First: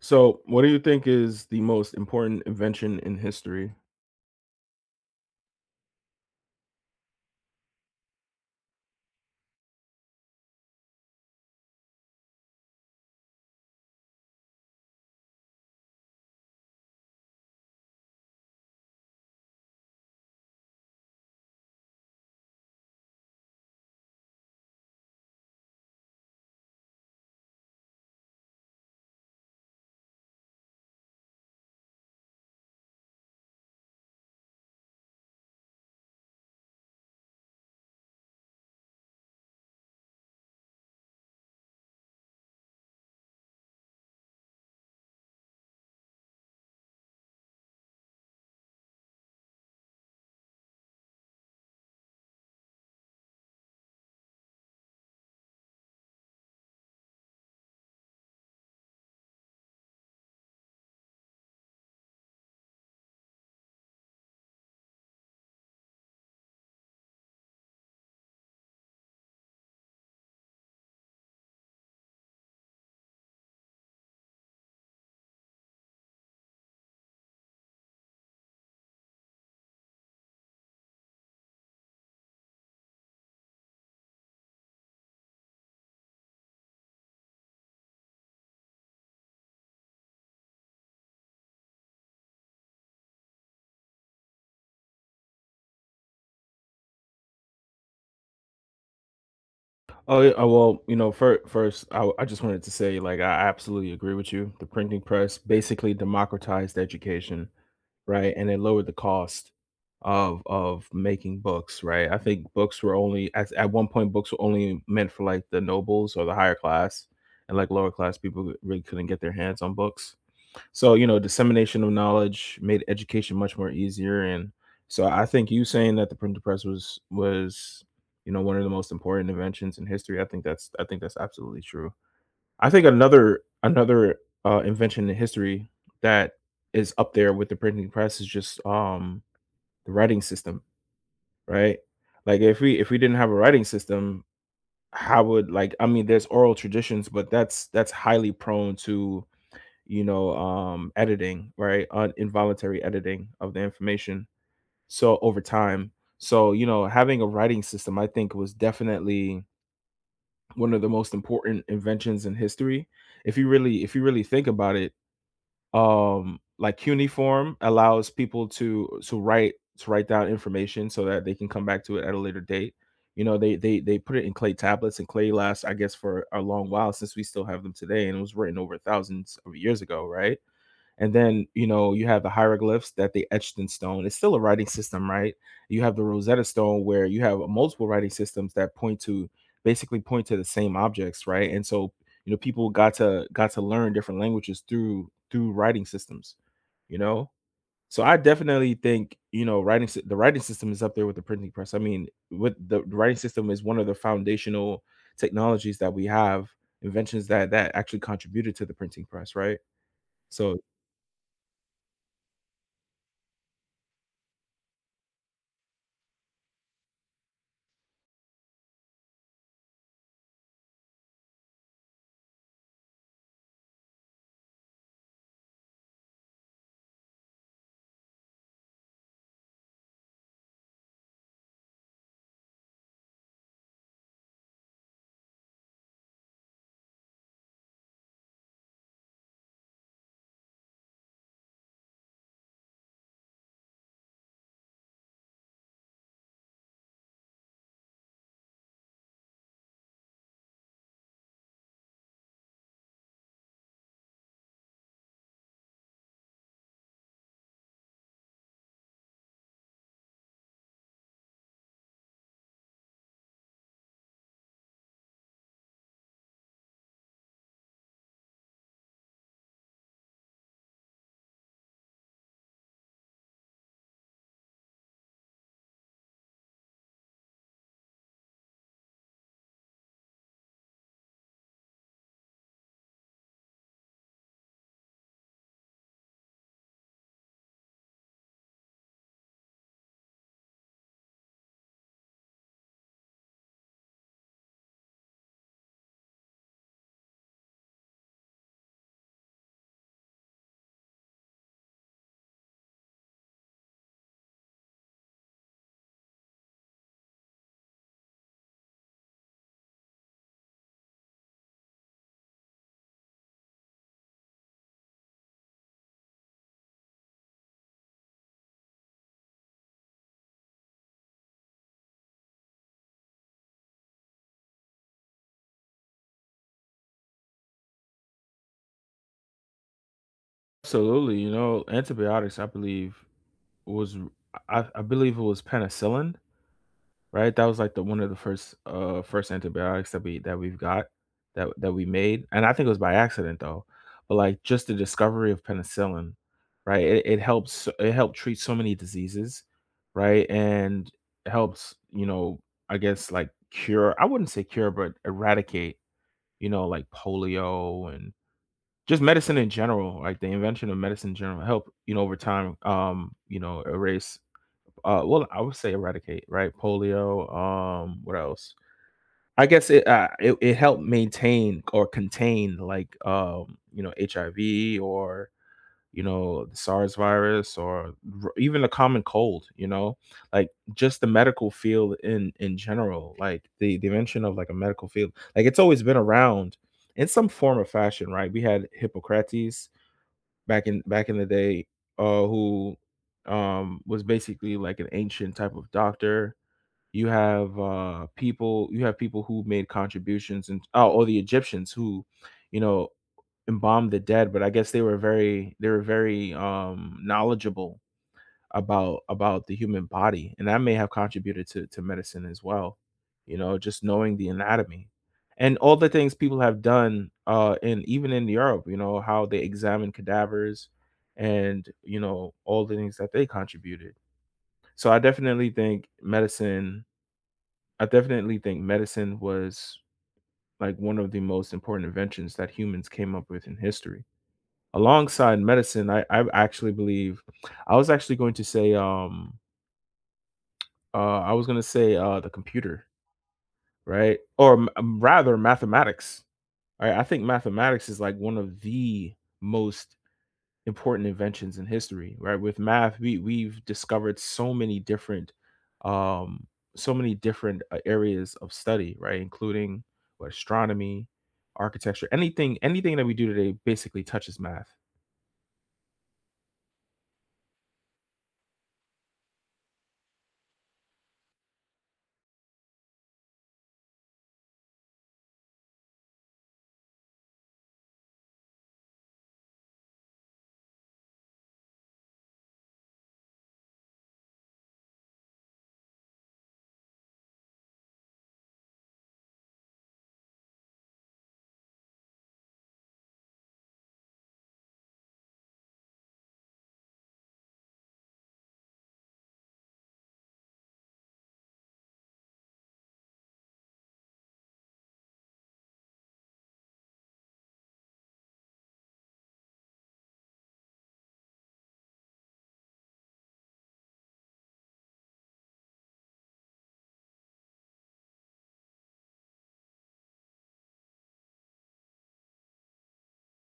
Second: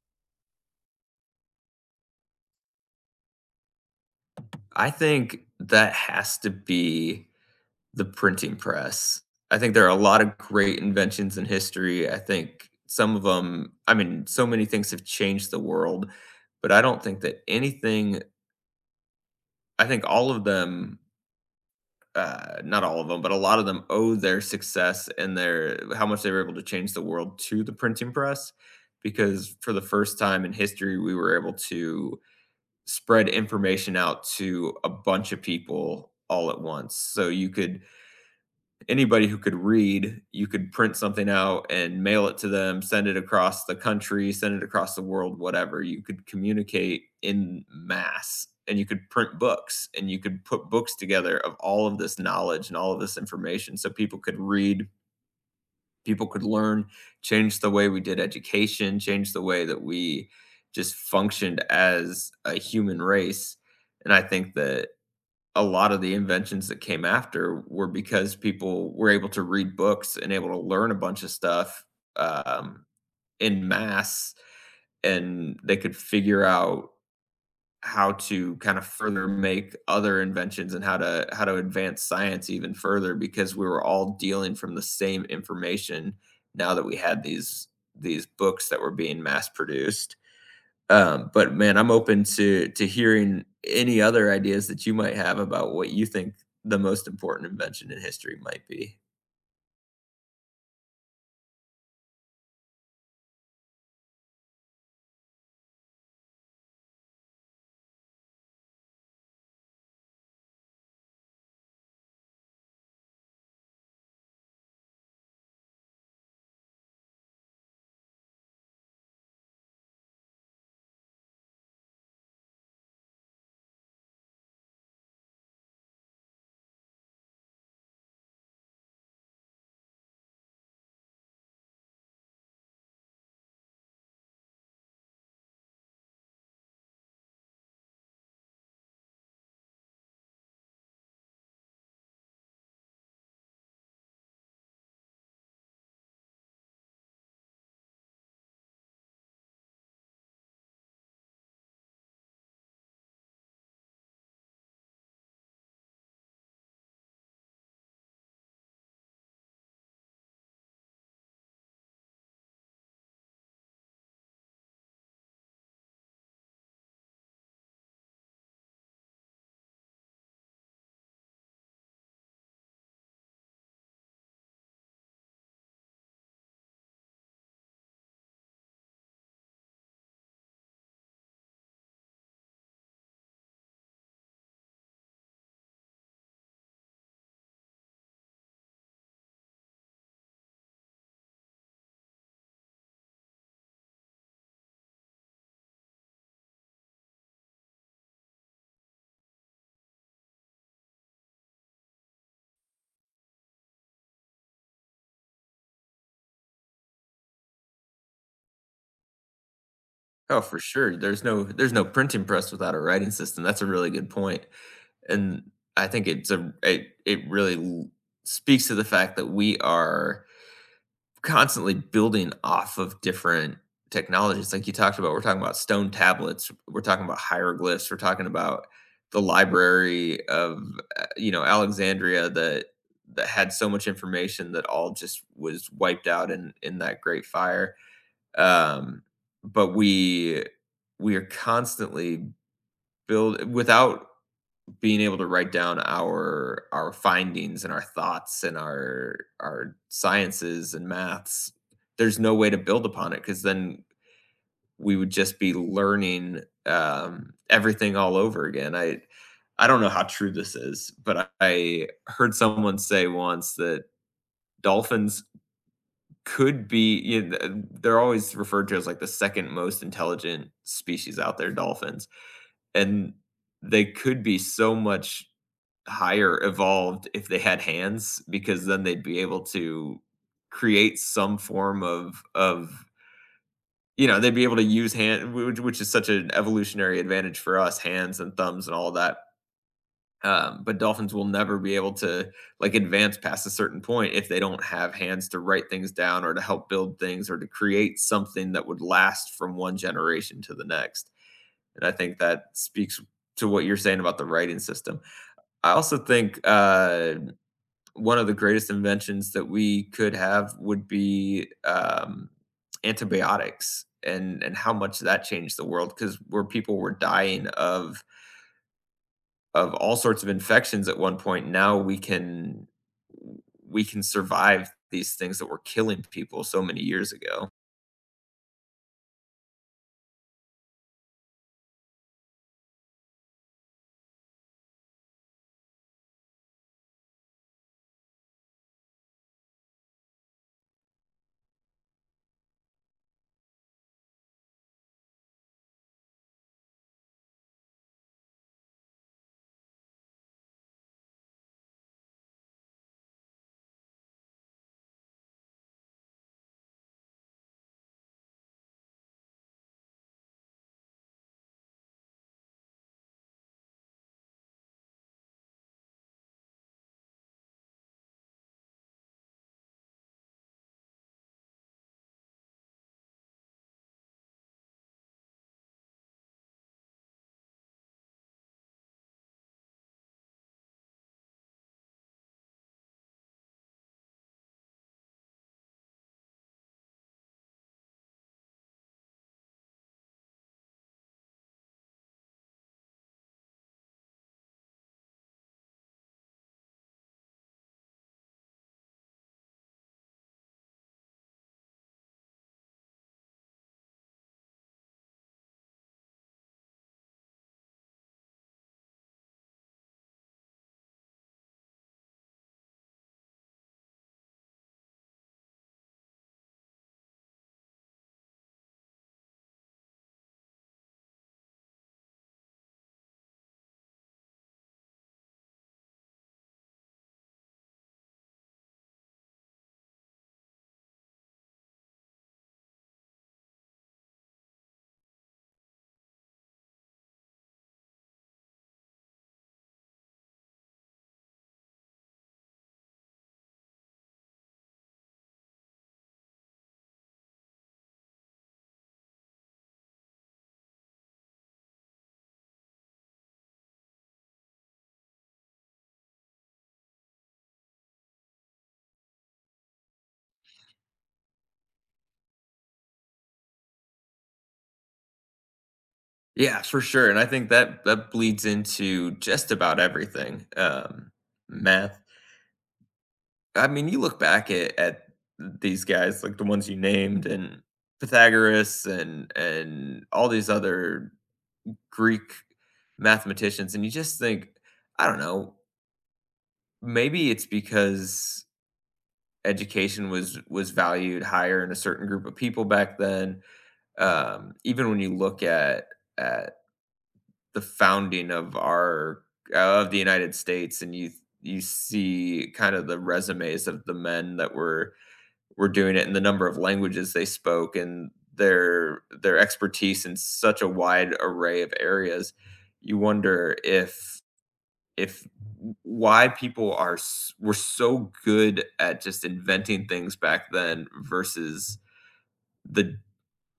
So, what do you think is the most important invention in history? I think that has to be the printing press. I think there are a lot of great inventions in history. I think some of them, I mean, so many things have changed the world, but I don't think that anything I think all of them, not all of them, but a lot of them owe their success and their how much they were able to change the world to the printing press, because for the first time in history, we were able to spread information out to a bunch of people all at once. So you could anybody who could read, you could print something out and mail it to them, send it across the country, send it across the world, whatever. You could communicate in mass, and you could print books, and you could put books together of all of this knowledge and all of this information so people could read, people could learn, change the way we did education, change the way that we just functioned as a human race. And I think that a lot of the inventions that came after were because people were able to read books and able to learn a bunch of stuff, um, in mass, and they could figure out how to kind of further make other inventions, and how to advance science even further, because we were all dealing from the same information now that we had these books that were being mass produced. But, man, I'm open to hearing any other ideas that you might have about what you think the most important invention in history might be. Oh, yeah, well, you know, first, I just wanted to say, like, I absolutely agree with you. The printing press basically democratized education, right? And it lowered the cost of making books, right? I think books were only at one point books were only meant for like the nobles or the higher class, and like lower class people really couldn't get their hands on books. So, you know, dissemination of knowledge made education much more easier. And so I think you saying that the printing press was, you know, one of the most important inventions in history. I think that's absolutely true. I think another invention in history that is up there with the printing press is just the writing system, right? Like if we didn't have a writing system, how would like I mean there's oral traditions, but that's highly prone to you know, editing, right? Involuntary editing of the information. So over time, so you know, having a writing system, I think, was definitely one of the most important inventions in history. If you really think about it, like cuneiform allows people to write down information so that they can come back to it at a later date. You know, they put it in clay tablets, and clay lasts, I guess, for a long while since we still have them today, and it was written over thousands of years ago, right? And then, you know, you have the hieroglyphs that they etched in stone. It's still a writing system, right? You have the Rosetta Stone where you have multiple writing systems that point to basically point to the same objects, right? And so, you know, people got to learn different languages through writing systems, you know? So I definitely think, you know, the writing system is up there with the printing press. I mean, with the writing system is one of the foundational technologies that we have, inventions that actually contributed to the printing press, right? Oh, So for sure. There's no printing press without a writing system. That's a really good point. And I think it's a it it really speaks to the fact that we are constantly building off of different technologies, like you talked about. We're talking about stone tablets, we're talking about hieroglyphs, we're talking about the library of, Alexandria, that had so much information that all just was wiped out in that great fire. Um but we are constantly build without being able to write down our findings and our thoughts and our sciences and maths. There's no way to build upon it, because then we would just be learning, everything all over again. I don't know how true this is, but I heard someone say once that dolphins could be, they're always referred to as like the second most intelligent species out there, dolphins. And they could be so much higher evolved if they had hands, because then they'd be able to create some form of, they'd be able to use hand, which is such an evolutionary advantage for us, hands and thumbs and all that. But dolphins will never be able to like advance past a certain point if they don't have hands to write things down or to help build things or to create something that would last from one generation to the next. And I think that speaks to what you're saying about the writing system. I also think, one of the greatest inventions that we could have would be, antibiotics, and how much that changed the world, because where people were dying of all sorts of infections at one point, now we can survive these things that were killing people so many years ago. absolutely, you know, antibiotics, I believe was I believe it was penicillin, right? That was like the one of the first first antibiotics that we've got that that we made. And I think it was by accident though. But like just the discovery of penicillin, right? It it helped treat so many diseases, right? And helps, you know, I guess like I wouldn't say cure, but eradicate, you know, like polio and just medicine in general, like the invention of medicine in general help you know, over time, you know, erase, well, I would say eradicate, right? Polio, what else? I guess it it helped maintain or contain like you know, HIV or you know, the SARS virus or even the common cold, you know, like just the medical field in general, like the invention of like a medical field, like it's always been around in some form or fashion, right? We had Hippocrates, back in the day, who was basically like an ancient type of doctor. You have people who made contributions and oh or the Egyptians who, you know, embalmed the dead, but I guess they were very knowledgeable about the human body, and that may have contributed to medicine as well, you know, just knowing the anatomy. And all the things people have done, in even in Europe, you know, how they examined cadavers and, you know, all the things that they contributed. So I definitely think medicine was like one of the most important inventions that humans came up with in history. Alongside medicine, I actually believe I was actually going to say I was gonna say, the computer, right? Or m rather mathematics, right? I think mathematics is like one of the most important inventions in history, right? With math, we've discovered um, so many different areas of study, right? Including what astronomy, architecture, anything that we do today basically touches math. Yeah, for sure. And I think that that bleeds into just about everything. Math. I mean, you look back at these guys, like the ones you named, and Pythagoras and all these other Greek mathematicians, and you just think, I don't know, maybe it's because education was valued higher in a certain group of people back then. Even when you look at the founding of our, of the United States, and you see kind of the resumes of the men that were doing it, and the number of languages they spoke, and their expertise in such a wide array of areas, you wonder if why people are were so good at just inventing things back then versus the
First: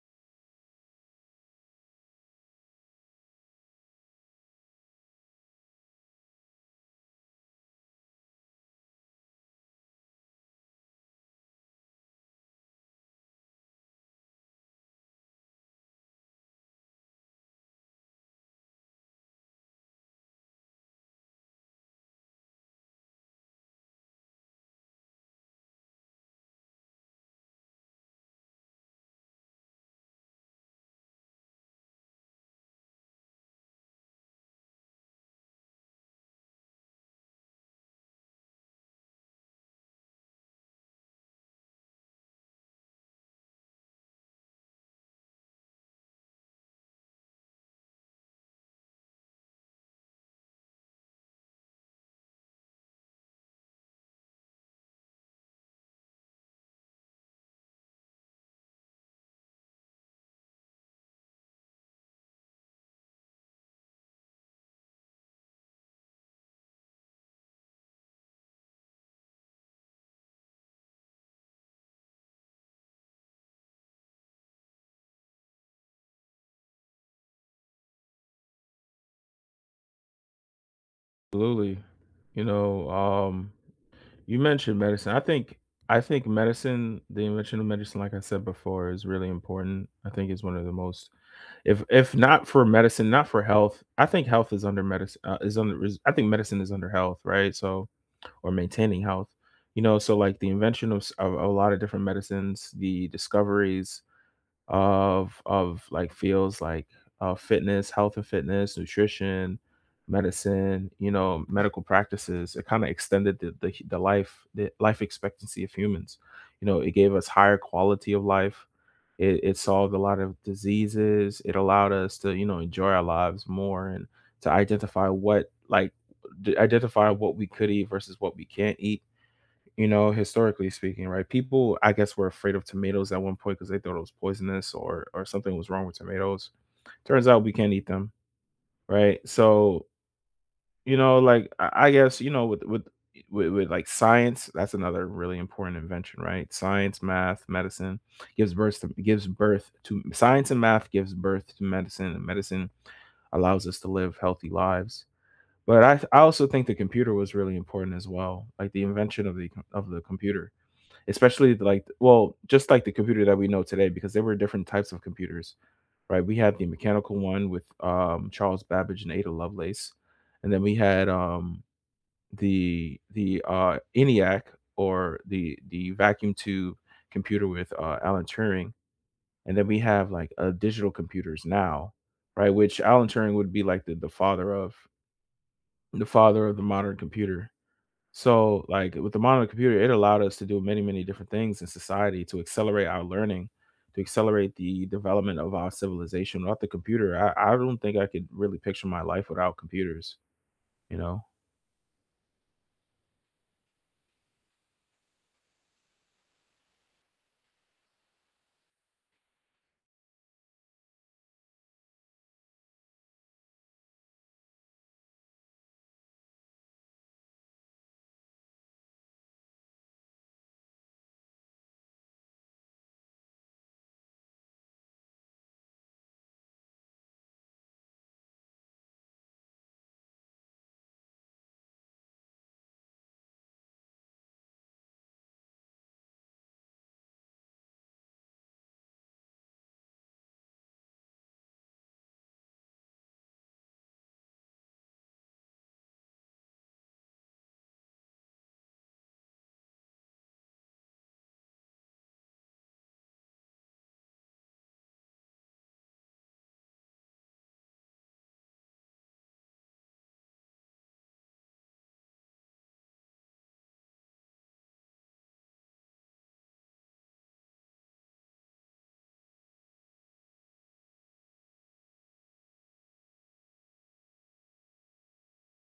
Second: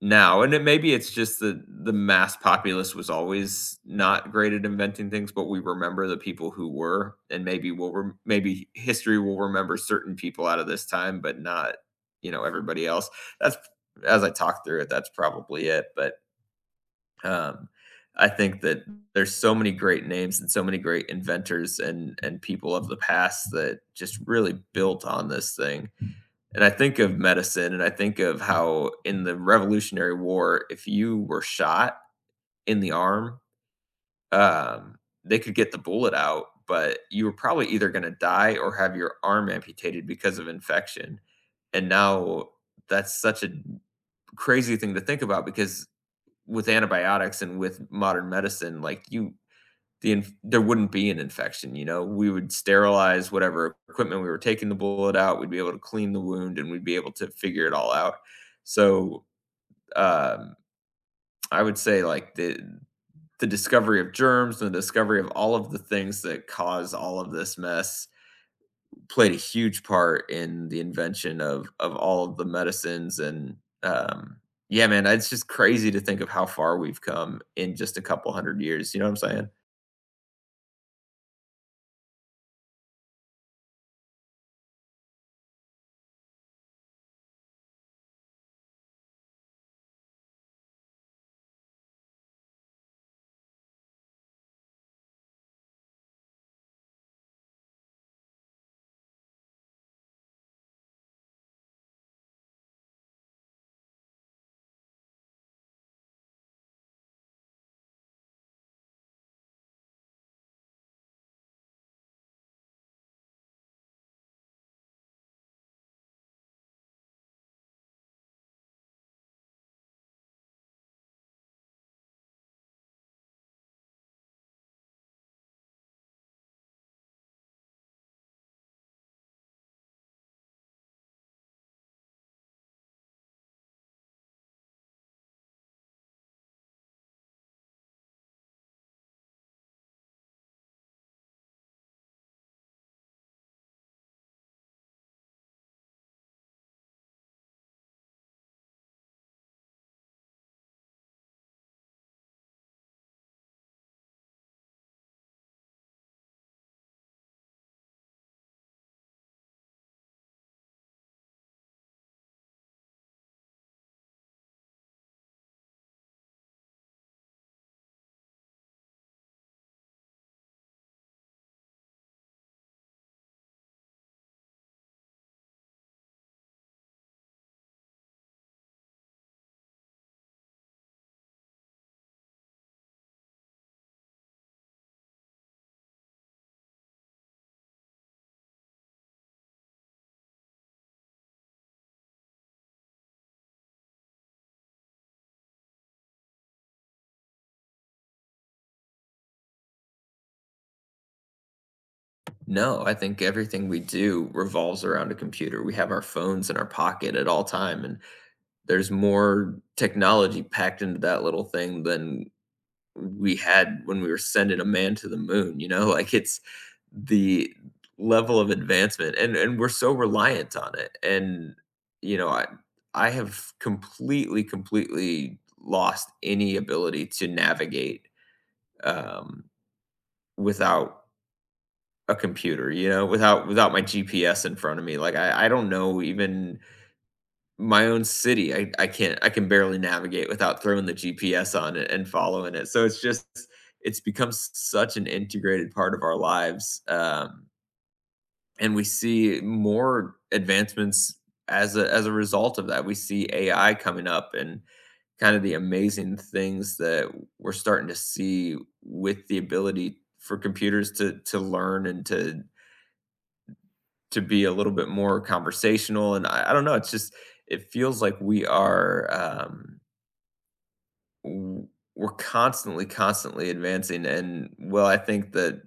now. And it maybe it's just that the mass populace was always not great at inventing things, but we remember the people who were, and maybe we'll rem maybe history will remember certain people out of this time, but not, you know, everybody else. That's as I talk through it, that's probably it. But, um, I think that there's so many great names and so many great inventors and people of the past that just really built on this thing. And I think of medicine, and I think of how in the Revolutionary War, if you were shot in the arm, um, they could get the bullet out, but you were probably either gonna die or have your arm amputated because of infection. And now, that's such a crazy thing to think about, because with antibiotics and with modern medicine, like you, there wouldn't be an infection, we would sterilize whatever equipment we were taking the bullet out, we'd be able to clean the wound, and we'd be able to figure it all out. So, um, I would say, like, the discovery of germs and the discovery of all of the things that cause all of this mess played a huge part in the invention of all of the medicines, and, um, yeah, man, it's just crazy to think of how far we've come in just a couple 100 years, you know what I'm saying? Absolutely. You know, you mentioned medicine. I think medicine, the invention of medicine, like I said before, is really important. I think it's one of the most, if not for medicine, not for health. I think health is under medicine. Is under. Is, I think medicine is under health, right? So, or maintaining health. You know, so like the invention of, of a lot of different medicines, the discoveries, of like fields like fitness, health and fitness, nutrition, medicine, you know, medical practices. It kind of extended the life expectancy of humans. You know, it gave us higher quality of life. It solved a lot of diseases. It allowed us to you know enjoy our lives more and to identify what like identify what we could eat versus what we can't eat you know, historically speaking, right? People, I guess, were afraid of tomatoes at one point because they thought it was poisonous or something was wrong with tomatoes. Turns out we can't eat them, right? So, you know, like I guess, you know, with, like science, that's another really important invention, right? Science, math, medicine gives birth to science and math gives birth to medicine, and medicine allows us to live healthy lives. But I also think the computer was really important as well, like the invention of of the computer especially the, like well just like the computer that we know today because there were different types of computers right we had the mechanical one with Charles Babbage and Ada Lovelace and then we had the ENIAC or the vacuum tube computer with Alan Turing and then we have like digital computers now right which Alan Turing would be like the father of the father of the modern computer. So, like with the modern computer, it allowed us to do many, many different things in society to accelerate our learning, to accelerate the development of our civilization. Without the computer, I don't think I could really picture my life without computers, you know? No, I think everything we do revolves around a computer. We have our phones in our pocket at all time, and there's more technology packed into that little thing than we had when we were sending a man to the moon, you know? Like, it's the level of advancement, and we're so reliant on it, and, you know, I I have completely, completely lost any ability to navigate, um, without a computer, without my GPS in front of me. Like, I don't know even my own city. I can't I can barely navigate without throwing the GPS on it and following it. So it's just, it's become such an integrated part of our lives. And we see more advancements as a result of that. We see AI coming up and kind of the amazing things that we're starting to see with the ability for computers to learn and to be a little bit more conversational. And I don't know, it's just it feels like we are, w we're constantly, constantly advancing, and, well, I think that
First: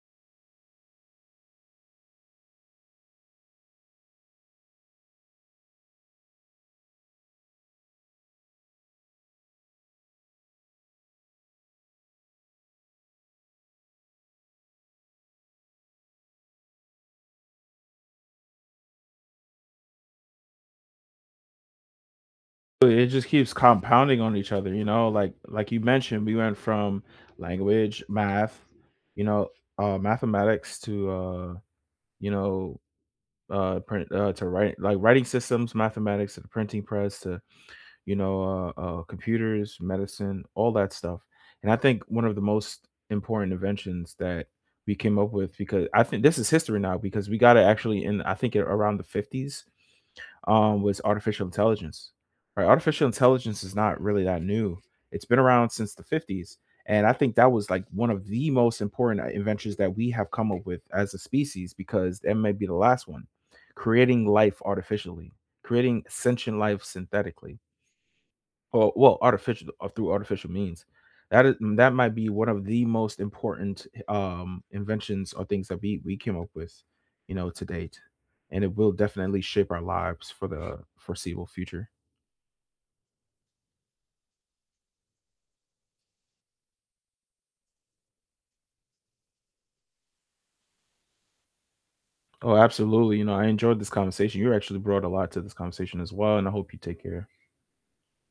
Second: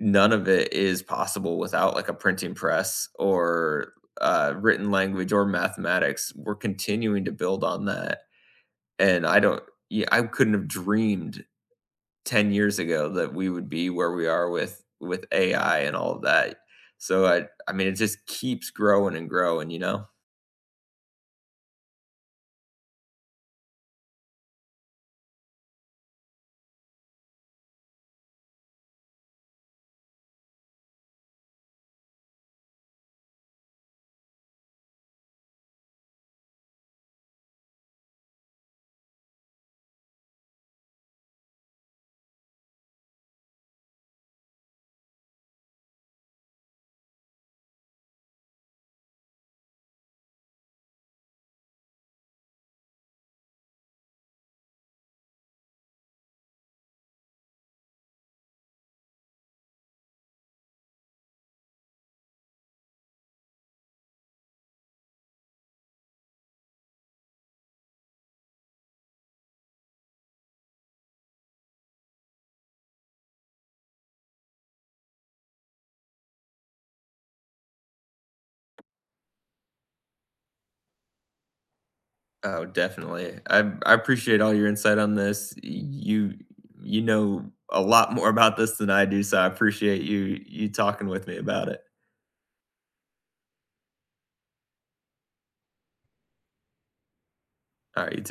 none of it is possible without, like, a printing press, or, written language, or mathematics. We're continuing to build on that, and I don't yeah, I couldn't have dreamed 10 years ago that we would be where we are with AI and all of that. So I mean, it just keeps growing and growing, you know? So, it just keeps compounding on each other, you know. Like you mentioned, we went from language, math, you know, mathematics to you know, print to write like writing systems, mathematics to the printing press to you know, computers, medicine, all that stuff. And I think one of the most important inventions that we came up with, because I think this is history now, because we got it actually in, I think, around the 50s, was artificial intelligence. Right? Artificial intelligence is not really that new. It's been around since the 50s. And I think that was like one of the most important inventions that we have come up with as a species, because that may be the last one, creating life artificially, creating sentient life synthetically. Oh, well, artificial through artificial means. That is that might be one of the most important inventions or things that we came up with, you know, to date. And it will definitely shape our lives for the foreseeable future. Oh, definitely. I appreciate all your insight on this. You you know a lot more about this than I do, so I appreciate you talking with me about it. Oh, absolutely. You know, I enjoyed this conversation. You actually brought a lot to this conversation as well, and I hope you take care. All right. You.